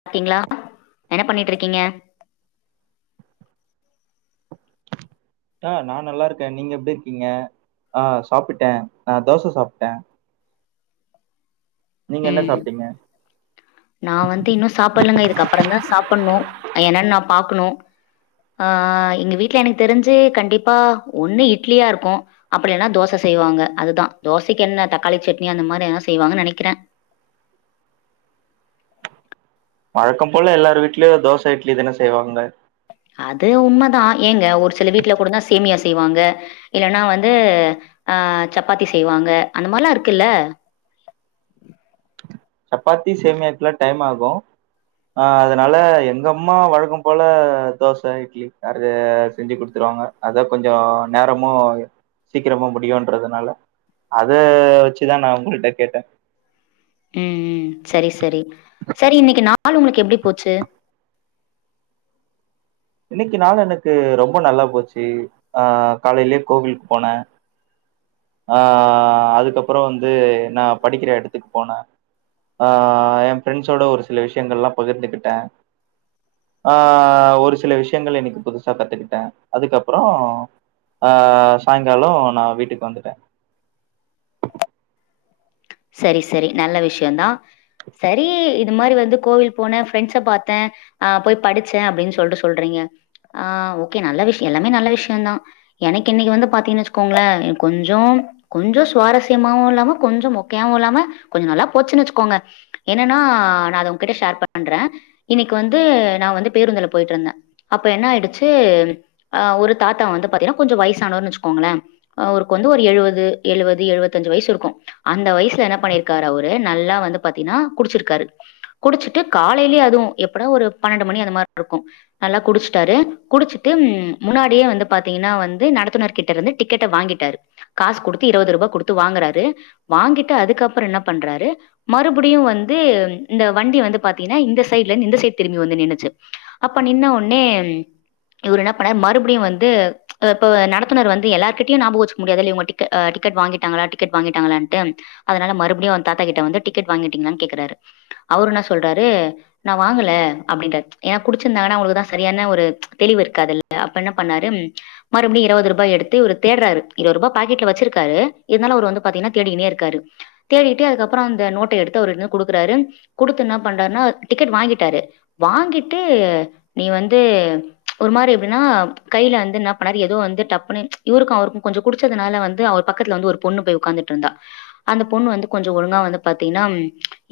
சாப்பிடீங்களா என்ன பண்ணிட்டு இருக்கீங்க ஆஹ் நான் நல்லா இருக்கேன் நீங்க எப்படி இருக்கீங்க ஆஹ் சாப்பிட்டேன் நான் தோசை சாப்பிட்டேன் உம் சாப்ட்டீங்க நான் வந்து இன்னும் சாப்பிடலங்க இதுக்குப்புறம் தான் சாப்பிடணும் என்னன்னு நான் பாக்கணும் ஆஹ் எங்க வீட்டுல எனக்கு தெரிஞ்சு கண்டிப்பா ஒண்ணு இட்லியா இருக்கும் அப்படினா தோசை செய்வாங்க அதுதான் தோசைக்கு என்ன தக்காளி சட்னி அந்த மாதிரி எதன செய்வாங்கன்னு நினைக்கிறேன் வழக்கம் போல எல்லார் வீட்லயும் தோசை இட்லி தானே செய்வாங்க அது உண்மைதான் ஏங்க ஒரு சில வீட்டுல கூடத்தா சேமியா செய்வாங்க இல்லைன்னா வந்து ஆஹ் சப்பாத்தி செய்வாங்க அந்த மாதிரிலாம் இருக்குல்ல சப்பாத்தி சேமியாக்குலாம் டைம் ஆகும் ஆஹ் அதனால எங்க அம்மா வழக்கம் போல தோசை இட்லி அ செஞ்சு குடுத்துருவாங்க அத கொஞ்சம் நேரமோ சீக்கிரமா முடியும்ன்றதுனால அத வச்சுதான் நான் உங்களிட்ட கேட்டேன் உம் செரி செரி செரி இன்னைக்கு நாளு உங்களுக்கு எப்படி போச்சு இன்னைக்கு நாளுஎனக்கு ரொம்ப நல்லா போச்சு அஹ் காலையிலயே கோவிலுக்கு போனேன் ஆஹ் அதுக்கப்புறம் வந்து நான் படிக்கிற இடத்துக்கு போனேன் ஆஹ் என் பிரெண்ட்ஸோட ஒரு சில விஷயங்கள் எல்லாம் பகிர்ந்துகிட்டேன் ஆஹ் ஒரு சில சில விஷயங்கள் இன்னைக்கு புதுசா கத்துக்கிட்டேன் அதுக்கப்புறம் ஆஹ் சாயங்காலம் நான் வீட்டுக்கு வந்துட்டேன் செரி செரி நல்ல விஷயம் தான் செரி இது மாதிரி வந்து கோவில் போனேன் ஃப்ரெண்ட்ஸ பார்த்தேன் ஆஹ் போய் படிச்சேன் அப்படின்னு சொல்லிட்டு சொல்றீங்க ஆஹ் ஓகே நல்ல விஷயம் எல்லாமே நல்ல விஷயம தான் எனக்கு இன்னைக்கு வந்து பாத்தீங்க வச்சுக்கோங்களேன் கொஞ்சம் கொஞ்சம் சுவாரஸ்யமாவும் இல்லாம கொஞ்சம் அதுவும் இல்லாம கொஞ்சம் நல்லா போச்சு வச்சுக்கோங்க என்னன்னா நான் அத உங்க கிட்ட ஷேர் பண்றேன் இன்னைக்கு வந்து நான் வந்து பேருந்துல போயிட்டு இருந்தேன் அப்ப என்ன ஆயிடுச்சு அஹ் ஒரு தாத்தா வந்து பாத்தீங்கன்னா கொஞ்சம் வயசானவருன்னு வச்சுக்கோங்களேன் அவருக்கு வந்து ஒரு எழுவது எழுவது எழுவத்தஞ்சு வயசு இருக்கும் அந்த வயசுல என்ன பண்ணிருக்காரு அவரு நல்லா வந்து பாத்தீங்கன்னா குடிச்சிருக்காரு குடிச்சுட்டு காலையிலயே அதுவும் எப்படா ஒரு பன்னெண்டு மணி அந்த மாதிரி இருக்கும் நல்லா குடிச்சுட்டாரு குடிச்சுட்டு முன்னாடியே வந்து பாத்தீங்கன்னா வந்து நடத்துனர்கிட்ட இருந்து டிக்கெட்டை வாங்கிட்டாரு காசு குடுத்து இருபது ரூபாய் கொடுத்து வாங்குறாரு வாங்கிட்டு அதுக்கப்புறம் என்ன பண்றாரு மறுபடியும் வந்து இந்த வண்டி வந்து பாத்தீங்கன்னா இந்த சைட்ல இருந்து இந்த சைட் திரும்பி வந்து நின்னுச்சு அப்ப நின்ன உனே இவர்ரு என்ன பண்ணாரு மறுபடியும் வந்து இப்ப நடத்துனர் வந்து எல்லாரு்கிட்டையும் ஞாபகம் வச்சுக்க முடியாதுல்ல இவங்க கிட்ட வாங்கிட்டாங்களா டிக்கெட் வாங்கிட்டாங்களா அதனால மறுபடியும் தாத்தா கிட்ட வந்து டிக்கெட் வாங்கிட்டுடிஙகளனு கேட்குறரு அவர் என்ன சொல்லுறர்ரு நான் வாங்கல அப்படினுட்டார் ஏனா குடிச்சியிருந்தஙகனா சரியான ஒரு தெளிவு இருக்காதுல அப்ப என்ன பண்ணாரு மறுபடியும் இருபது ரூபாய் எடுத்து இவரு தேடுறாரு இருபது ரூபாய் பாக்கெட்ல வச்சு இருக்காரு இருந்தாலும் அவரு வந்து பார்த்தீங்கன்னா தேடினே இருக்காரு தேடிட்டே அதுக்ப்புறம் அந்த நோட்டை எடுத்து அவருட்ட கொடுக்குறாரு கொடுத்து என்ன பண்ணாருண்ணா டிக்கெட் வாங்கிட்டாரு வாங்கிட்டு நீ வந்து ஒரு மாரி எப்படின்னா கையில வந்து என்னா பண்ணாரு எதோ வந்து டப்புனு இவருக்கும் அவருக்கும் கொஞ்சம் குடிச்சதுனால வந்து பக்கத்துல வந்து பொண்ணு போய் உ்க்காந்து அந்த பொண்ணு வந்து கொஞ்சம் ஒழுங்கா வந்து பாத்தீங்கன்னா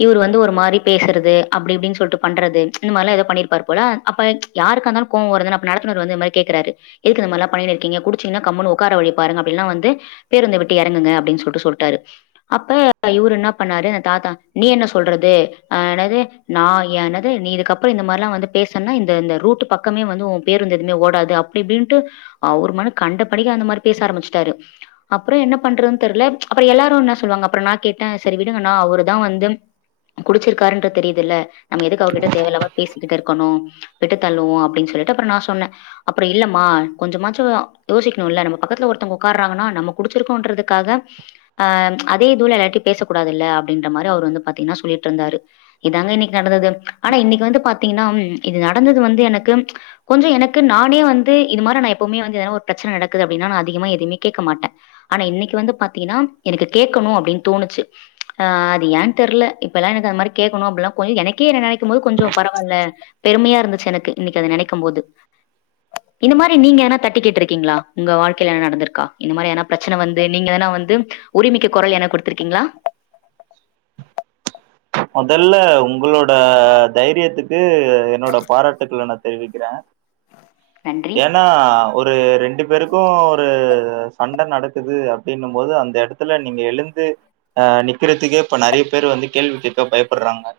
இவர் வந்து ஒரு மாதிரி பேசுறது அப்படிப்படின்னு சொல்லிட்டு பண்றது இந்த மாதிரி எதாவது பண்ணிருப்பாரு போல அப்ப யாருக்க இருந்தாலும் கோவம் வரும் தானே நடத்துனர் வந்து கேக்குறாரு இதுக்கு இந்த மாதிராம் பண்ணிட்டு இருக்கீங்க குடிச்சீங்கன்னா கம்முனு உ்க்கார வழி பாருங்க அப்படின்ல்லாம் வந்து பேருந்து விட்டு இறங்க அப்டின்னு சொல்லிட்டு போட்டாரு அப்ப இவுரு ன்ன பண்ணாரு தாத்தா நீ என்ன சொல்றது ஆ நேது நா என்னது நீ இதுக்கப்புற இந்த மார்ல வந்து பேசன இந்த இந்த ரூட்டு பக்கமே வந்து உ பேருந்து எதுமே ஓடாது அப்டி இப்படின்ட்டு அவுரு மேல கண்ட படிக அந்த மாரி பேச ஆரம்பிச்ட்டாரு அப்புற என்ன பண்றதுன் தெர்ல அப்புறம் எல்லாரும் என்ன சொல்லுவாங்க அப்புறம் நான் கேட்டேன் சரி விடுங்கண்ணா அவரு தான் வந்து குடிச்சிருக்காருன்ற தெரியுதுல்ல நம்ம எதுக்கு அவர்கிட்ட தேவையில்லாம பேசிக்கிட்டு இருக்கணும் விட்டு தள்ளுவோம் அப்படின்னு சொல்லிட்டு அப்புறம் நான் சொன்னேன் அப்புறம் இல்லம்மா கொஞ்சமாச்சம் யோசிக்கணும் இல்ல நம்ம பக்கத்துல ஒருத்தவங்க உட்காடுறாங்கன்னா நம்ம குடிச்சிருக்கோன்றதுக்காக ஆஹ் அதே தூள எல்லாட்டையும் பேச கூடாதுல்ல அப்படின்ற மாதிரி அவர் வந்து பாத்தீங்கன்னா சொல்லிட்டு இருந்தாரு இதாங்க இன்னைக்கு நடந்தது ஆனா இன்னைக்கு வந்து பாத்தீங்கன்னா இது நடந்தது வந்து எனக்கு கொஞ்சம் எனக்கு நானே வந்து இது மாதிரி நான் எப்பவுமே வந்து ஏதனா ஒரு பிரச்சனை நடக்குது அப்படின்னா நான் அதிகமா எதுவுமே கேட்க மாட்டேன் ஆனா இன்னைக்கு வந்து பாத்தீங்கன்னா எனக்கு கேடணும் அப்படின்னு தோணுச்சு அ அது ஏன்னு தெரியல இப்பெல்லாம் எனக்கு அது மாதிரி கேட்கணும் அப்படல்லாம் கொஞ்சம் எனக்கே என்ன நின போது கொஞ்சம் பரவாயில்ல பெருமையா இருந்த ச்ச எனக்கு இன்னிக்கு அத நெனைக்கும் போது இந்த மாரி நீங்க ஏனா தட்டி கேட்டு இருக்கீங்களா உங்க வாழ்க்கையல நடந்துருக்கா இந்த மாரி எதுனா ப்ரச்சனை வந்து நீங்க எதுனா வந்து உரிமைக்கு கொரல் என குடுத்தருக்கீங்களா மொதல்ல உங்களோட தைரியத்துக்கு என்னோட பாராட்டுக்கள நா தெரிவிக்கிறே நன்றி ஏனா ஒரு ரெண்டு பேருக்கும் ஒரு சண்ட நடக்குது அப்டின்னும் போது அந்த எடத்துல நீங்க எழுந்து ஆ நிக்கறதுக்கே இப்ப நறைய பேர் வந்து கேள்வி கேக்க பயப்படறாங்கோ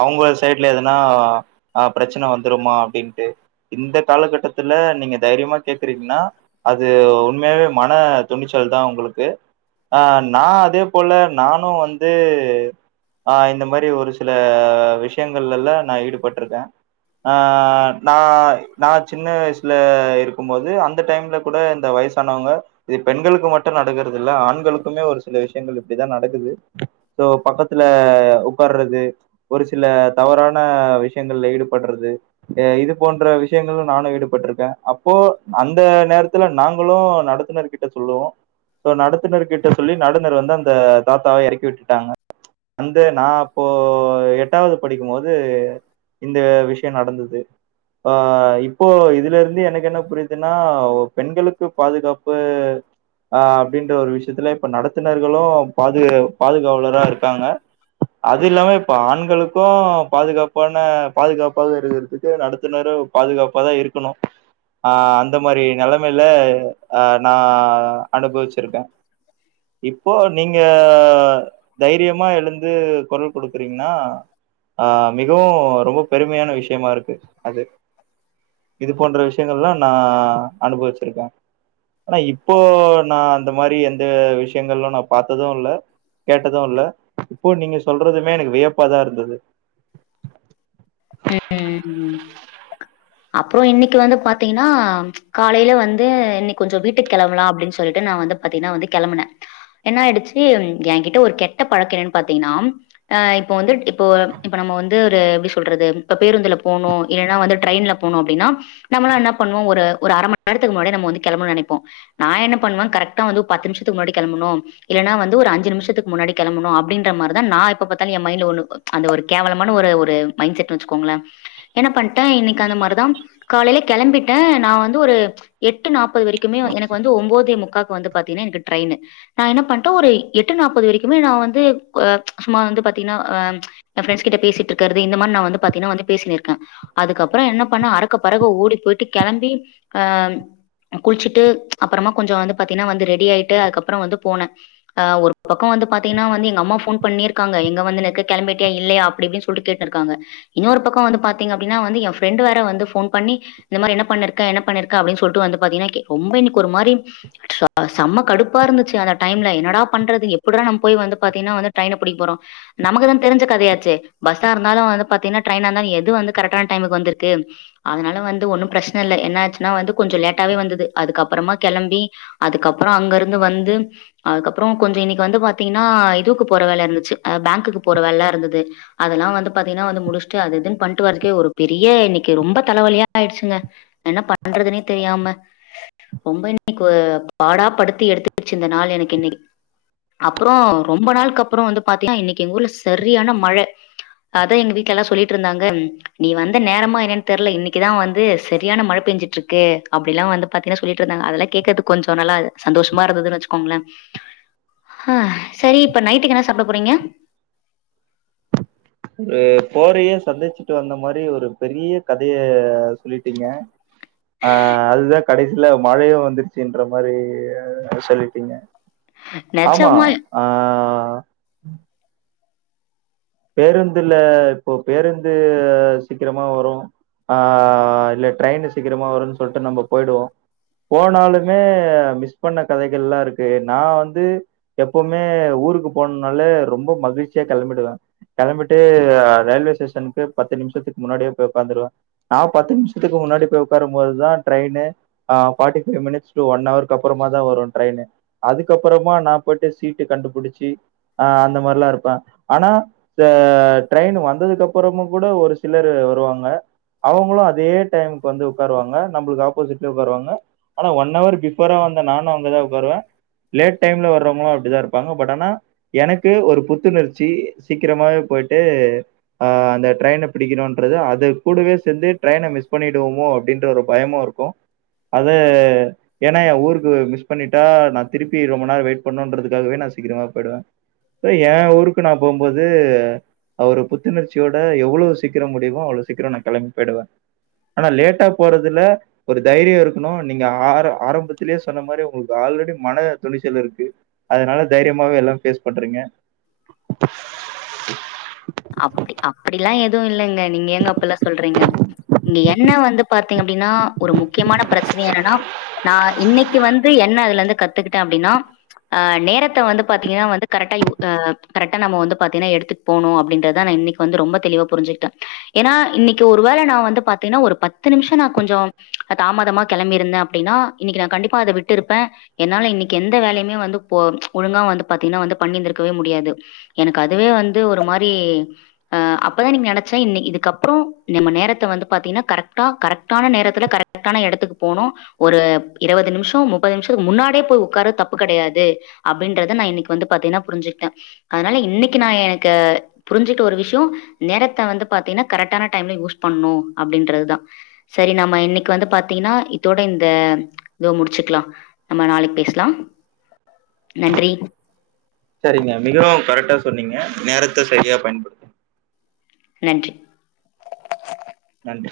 அவுங்க சைட்ல எதனா ஆ ப்ரச்சன வந்துருமா அப்படின்ட்டு இந்த காலகட்டத்தில்லா நீங்க தைரியம்மா கேக்கறீங்கன்னா அது உண்மையாவே மன துணிச்சல் தா உங்களுக்கு ஆ நா அதே போல நானு வந்து ஆ இந்த மாரி ஒரு சில விஷயங்கள்லல்லா நா ஈடுபட்ருக்கே ஆ நா நா சின்ன வயசுல இருக்கும் போது அந்த டைம்ல கூட இந்த வயசானவங்க இது பெண்களுக்கு மட்டு நடக்கறது இல்லா ஆண்களுக்குமே ஒரு சில விஷயங்கள் இப்படிதா நடக்குது சோ பக்கத்துல உக்கார்றது ஒரு சில தவறான விஷயங்கள்ல ஈடுபடறது அ இது போன்ற விஷ் யங்கள நானு ஈடுபட்ருக்கே அப்போ அந்த நேரத்துலா நாங்களு நடத்துனர் கிட்ட சொல்லுவோ சோ நடத் துநர் கிட்ட சொல்லி நடந்துனர் வந்து அந்த தாத்தாவ எறக்கிவிட் ட்டங்க அந்த நா அப்போ எட்டாவது படிக்கும்போது இந்த விஷயம் நடந்தது ஆ இப் ப்போ இதுல இருந்து எனக்கு என்ன புரியுதுன்னா பெண்களுக்கு பாதுகாப்பு ஆ அப்டின்ற ஒரு விஷயத்துல இப்ப நடத்துனர்களு. பாது பாதுகாவலரா இருக்காங்க அது இல்லாம இப்ப ஆண்களுக்கு பாதுகாப்பான பாதுகாப்பாக இருக்கறதுக்கு நடத் கொஞ்ச நேர பாதுகாப்ப தா இருக்கணு ஆ அந்த மாரி நெலைமையல ஆ நா அனுபவிச்சிருக்கே இப்போ நீங்க தைரியம்மா எழுந்து கொரல் குடுக்குறீங்கன்ன ஆ மிகவு ரொம்ப பெருமையான விஷயம்மா இருக்கு இது போன்ற விஷயங்கள்ள நா அனுபவிச்சிருக்கே ஆனா இப்போ நா அந்த மாரி எந்த விஷயங்கள்ள நா பாத்தது இல்ல கேட்டது இல்ல இப்போ நீங்க சொல்றதுமே எனக்கு வியப்பாதா இருந்தது அப்புற இன்னிக்கு வந்து பாத்தீங்கன்னா ம் காலையல வந்து இன்னிக் கொஞ்ச வீட்டு கெளம்பலா அப்படின் சொல்ட்டு நா வந்து பாத்தீங்கன்னா வந்து கெளம்பனே என்ன ஆய்டுச்சு ம் எங்கிட்ட ஒரு கெட்ட பழக்க என்னன் பாத்தீங்கன்னா ஆ இப்போ வந்து இப்போ இப்ப நம்ம வந்து ஒரு விஷ் அப்டி சொல்றது இப்போ பேருந்துல போனோ இல்லனா வந்து ட்ரெயின்ல போனோ அப்டின்னா நம்மள என்ன பண்ணுவோ ஒரு ஒரு அர மணி நேரத்துக்கு முன்னாடி நம்ம வந்து கெளம்பனு நெனைப்போ நா என்ன பண்ணுவே கரெட்டா வந்து பத்து நிமிஷத்துக்கு முன்னாடி கெளம்பனு இல்லனா வந்து ஒரு அஞ்சு நிமிஷத்துக்கு முன்னாடி கெளம்பனு அப்டிங்கற மாரி தா நா எப்ப பாத்தாலு எ மைண்ட்ல அந்த ஒரு கேவலமான ஒரு ஒரு மைண்ட செட் வச்சுக்கோங்களே என்ன பண்ட்ட இன்னிக்கு அந்த மாரிதா காலையல கெளம்பிட்டே நா வந்து ஒரு எட்டு நாப்பது வரைக்குமே வ எனக்கு வந்து ஒம்பதே முக்காக்கு வந்து பாத்தீங்கன்னா எனக்கு ட்ரெயின்னு ஆ நா என்ன பண்ட்டே ஒரு எட்டு நாப்பது வரைக்குமே நா வந்து் ப்ப சுமமா வந்து பாத்தீங்கன்னா ஆ ம் எ ஃப்ரெண்ட்ஸ் கிட்ட பேசிட்டு இருக்கற இந்த மார் நா வந்து பாத்தீங்கன்னா வந்து பேசிகின்னு இருக்கே அதுக்கப்புற என்ன பண்ண அறக்க பறக ஓடி போய்ட்டு கெளம்பி ஆ ம் குள்ச்சுட்டு அப்புறமா கொஞ்ச வந்து பாத்தீங்கன்னா வந்து ரெடி ஆயிட்டு அதுக்கப்புற வந்து போன ஆ ஒரு பக்க வந்து பாத்தீங்கன்னா வந்து எங்க அம்மா ஃபோன் பண்ணிருக்காங்க எங்க வந்துன்னு இருக்க கெளம்பிட்டியா இல்லையா அப்டி இப்டி சொல்ட்டு கேட்டு இருக்காங்க இன்னொரு பக்க வந்து பாத்தீங்க அப்டின்னா வந்து எ ஃப்ரெண்டு வேற வந்து ஃபோன் பண்ணி இந்த மாரி என்ன பண்ணி இருக்க என்ன பண்ணி இருக்க அப்டின் சொல்ட்டு வந்து பாத்தீங்கன்னா க்கு ரொம்ப இன்னிக்கு ஒரு மாரி ச செம்ம கடுப்பா இருந்துச்சு அந்த டைம்ல என்னடா பண்றது எப்டிட. நம் போய் வந்து பாத்தீங்கன்னா அந்த ட்ரெய்ன புடிக்க போறோ நமக்குதா தெரிஞ்ச கதையாச்சே பஸ்ஸா இருந்தாலு. வந்து பாத்தீங்கன்னா ட்ரெயினா இருந்தாலு எது வந்து கரெட்டான டைமுக்கு வந்துருக்கு அதனால வந்து ஒன்னு ப்ரச்சன இல்ல என்னாச்சுன்னா வந்து கொஞ்ச லேட்டாவே வந்தது அதுக்கப்புறமா கெளம்பி அதுக்கப்புற அங்க இருந்து வந்து அதுக்கப்புற கொஞ்ச இன்னிக்கு வந்து பாத்தீங்கன்னா இதுக்கு போற வேல இருந்துச்சு ஆ பேங்க்குக்கு போற வேல இருந்தது அதெல்லா வந்து பாத்தீங்கன்னா வந்து முடிச்சுட்டு அது எதுன்னு பண்ட்டு வருக்கே ஒரு பெரிய இன்னிக்கு ரொம்ப தலைவலியா ஆயிடுச்சுங்க என்ன பண்றதுனே தெரியாம்ம ரொம்ப இன்னிக்கு ஓ பாடா படுத்தி எடுத்துடுச்சு இந்த நாள் எனக்கு இன்னிக் அப்புற ரொம்ப நாள் அப்புற வந்து பாத்தீங்கன்னா இன்னிக்கு எங்க ஊருல சரியான மழ அது எங்க வீட்லல்லா சொல்லிட்டு இருந்தாங்க ம் நீ வந்த நேரம்மா என்னன் தெர்ல இன்னிக்கு தா வந்து சரியான மழ பெஞ்சுட்டு இருக்கு அப்டில்லா வந்து பாத்தீங்கன்னா சொல்லிட்டு இருந்தாங்க அதெல்லா கேக்கறதுக் கொஞ்ச நல்லா சந்தோஷமா இருந்ததுன் வச்சுக்கோங்களே ஆ சரி இப்ப நைட்டுக்கு என்ன சாப்ட போறீங்க ஒரு போரையே சந்திச்சுட்டு வந்த மாரி ஒரு பெரிய கதையே சொல்லிட்டீங்க ஆ அதுதா கடைசில மழயே வந்துருச்சுன்ற மாரி சொல்லிட்டீங்க ஆமா நிஜமா ஆ உம் பேருந்துல இப்போ பேருந்து சீக்கிரமா வரும் ஆ இல்ல ட்ரெயின்னு சீக்கிரமா வருனு சொல்ட்டு நம்ப போயிடுவோ போனாலுமே மிஸ் பண்ண கதைகள்ல்லா இருக்கு நா வந்து எப்பமே ஊருக்கு போனால ரொம்ப மகிழ்ச்சியா கெளம்பிடுவே கெளம்பிட்டு ஆ ரயில்வே ஸ்டேஷனுக்கு பத்து நிமிஷத்துக்கு முன்னாடியே போய் ஓக்காந்துருவே நா பத்து நிமிஷத்துக்கு முன்னாடி போய் ஓக்காரும் போதுதா டிரெயின்னு ஆ forty five minutes to one ஹவுர்க்கு அப்புறமா தா வரு ட்ரெயின்னு அதுக்குக்கப்புறமா நா போயிட்டு சீட்டு கண்டுபுடிச்சு ஆ அந்த மாரில்லா இருப்பே ஆனா இந்த ட்ரெயின் வந்ததுக்கு அப்புறமும் கூட ஒரு சிலரு வருவாங்க அவங்களு அதே டைம்க்கு வந்து ஓக்காருவாங்க நம்பளுக்கு ஆப்போசிட்ல ஓக்காருவாங்க ஆனா ஒன் ஹவர் பிஃபோர வந்த நானு அங்கதா ஓக்காருவே லேட் டைம்ல வர்றவங்களு அப்டிதா இருப்பாங்க பட் ஆனா எனக்கு ஒரு புத்துணர்ச்சி சீக்கிரமாவே போயிட்டு ஆ அந்த ட்ரெயனை பிடிக்கணும்ன்றது அது கூடவே சேந்து ட்ரெயின மிஸ் பண்ணிடுவோமோ அப்டின்ற ஒரு பயமும் இருக்கும் அத ஏன்னா எ ஊருக்கு மிஸ் பண்ணிட்டா நா திருப்பி ரொம்ப நேரம் வெயிட் பண்ணுன்றதுக்காகவே நா சீக்கிரமா போயிடுவே எ ஊருக்கு நா போம்ப போது அவரு புத்துணர்ச்சியோட எவ்ளோ சீக்கிரம் முடியுமோ அவ்ளோ சீக்கிரம் நா கெளம்பி போயிடுவே ஆனா லேட்டா போறதுல ஒரு தைரியம் இருக்கணு நீங்க ஆ. ஆரம் ஆரம்பத்திலயே சொன்ன மாரி வாழ்றதுக்கு மன துணிச்சல் இருக்கு அதனால தைரியமாவே எல்லா ஃபேஸ் பண்றிங்க அப்டி அப்டிலா எதுவு இல்லங்க நீங்க ஏங்க அப்புல்லா சொல்றீங்க இங்க என்ன வந்து பாத்தீங்க அப்டின்னா ஒரு முக்கியமான ப்ரச்சனை என்னன்னா நா இன்னிக்கு வந்து என்ன அதுலந்து கத்துக்கிட்டே அப்டினா ஆ நேரத்த வந்து பாத்தீங்கன்னா வந்து கரெட்டா யூ ஆ கரெட்டா நம்ம வந்து பாத்தீங்கன்னா எடுத்துட் போனும் அப்டின் அதா நா இன்னிக்கு வந்து நா ரொம்ப தெளிவா புரிஞ்சுகிட்டே ஏனா இன்னிக்கு ஒரு வேல நா வந்து பாத்தின்ன ஒரு பத்து நிமிஷ நா கொஞ்சம் அ தாமதம்மா கெளம்பிருந்தே அப்டின இன்னிக்கு நா கண்டிப்பா அத விட்டு இருப்பே என்னால இன்னிக்கு எந்த வேலையுமே. வந்து போ ஒழுங்கா வந்து பாத்திகன்ன வந்து. பண்ணி இருந்துக்கவே முடியாது எனக்கு அதுவே வந்து ஒரு மார் பே ஆ அப்பதா நீங் நெனச்சே இன்னிக்கு இதுக்கப்புற நம்ம நேரத்த வந்து பாத்தீங்கன்னா கரெட்டா கரெட்டா ஆன நேரத்துல கரெட்டான எடத்துக்கு போனோ ஒரு ப் இருவது நிமிஷம் முப்பது நிமிஷம் முன்னாடியே போய் ஓக்காரது தப்பு கெடையாது அப்டின்றத நா இன்னிக்கு வந்து பாத்தீங்கன்னா புரிஞ்சுட்டே அதனால இன்னிக்கு நா எனக்கு புரிஞ்சுட்டு ஒரு விஷயம் நேரத்த வந்து பாத்தீங்கன்னா கரெட்டான டைம்ல யூஸ் பண்ணு அப்டின்றதுதா சரி நம்ம இன்னிக்கு வந்து பாத்தீங்கன்னா இதோட இந்த இதோ முடிச்சுக்கலா நம்ம நாளைக்கு பேசலாம் நன்றி சரிங்க மிகவும் கரெட்டா சொன்னீங்க நேரத்த சரியா பயன் நன்றி நன்றி.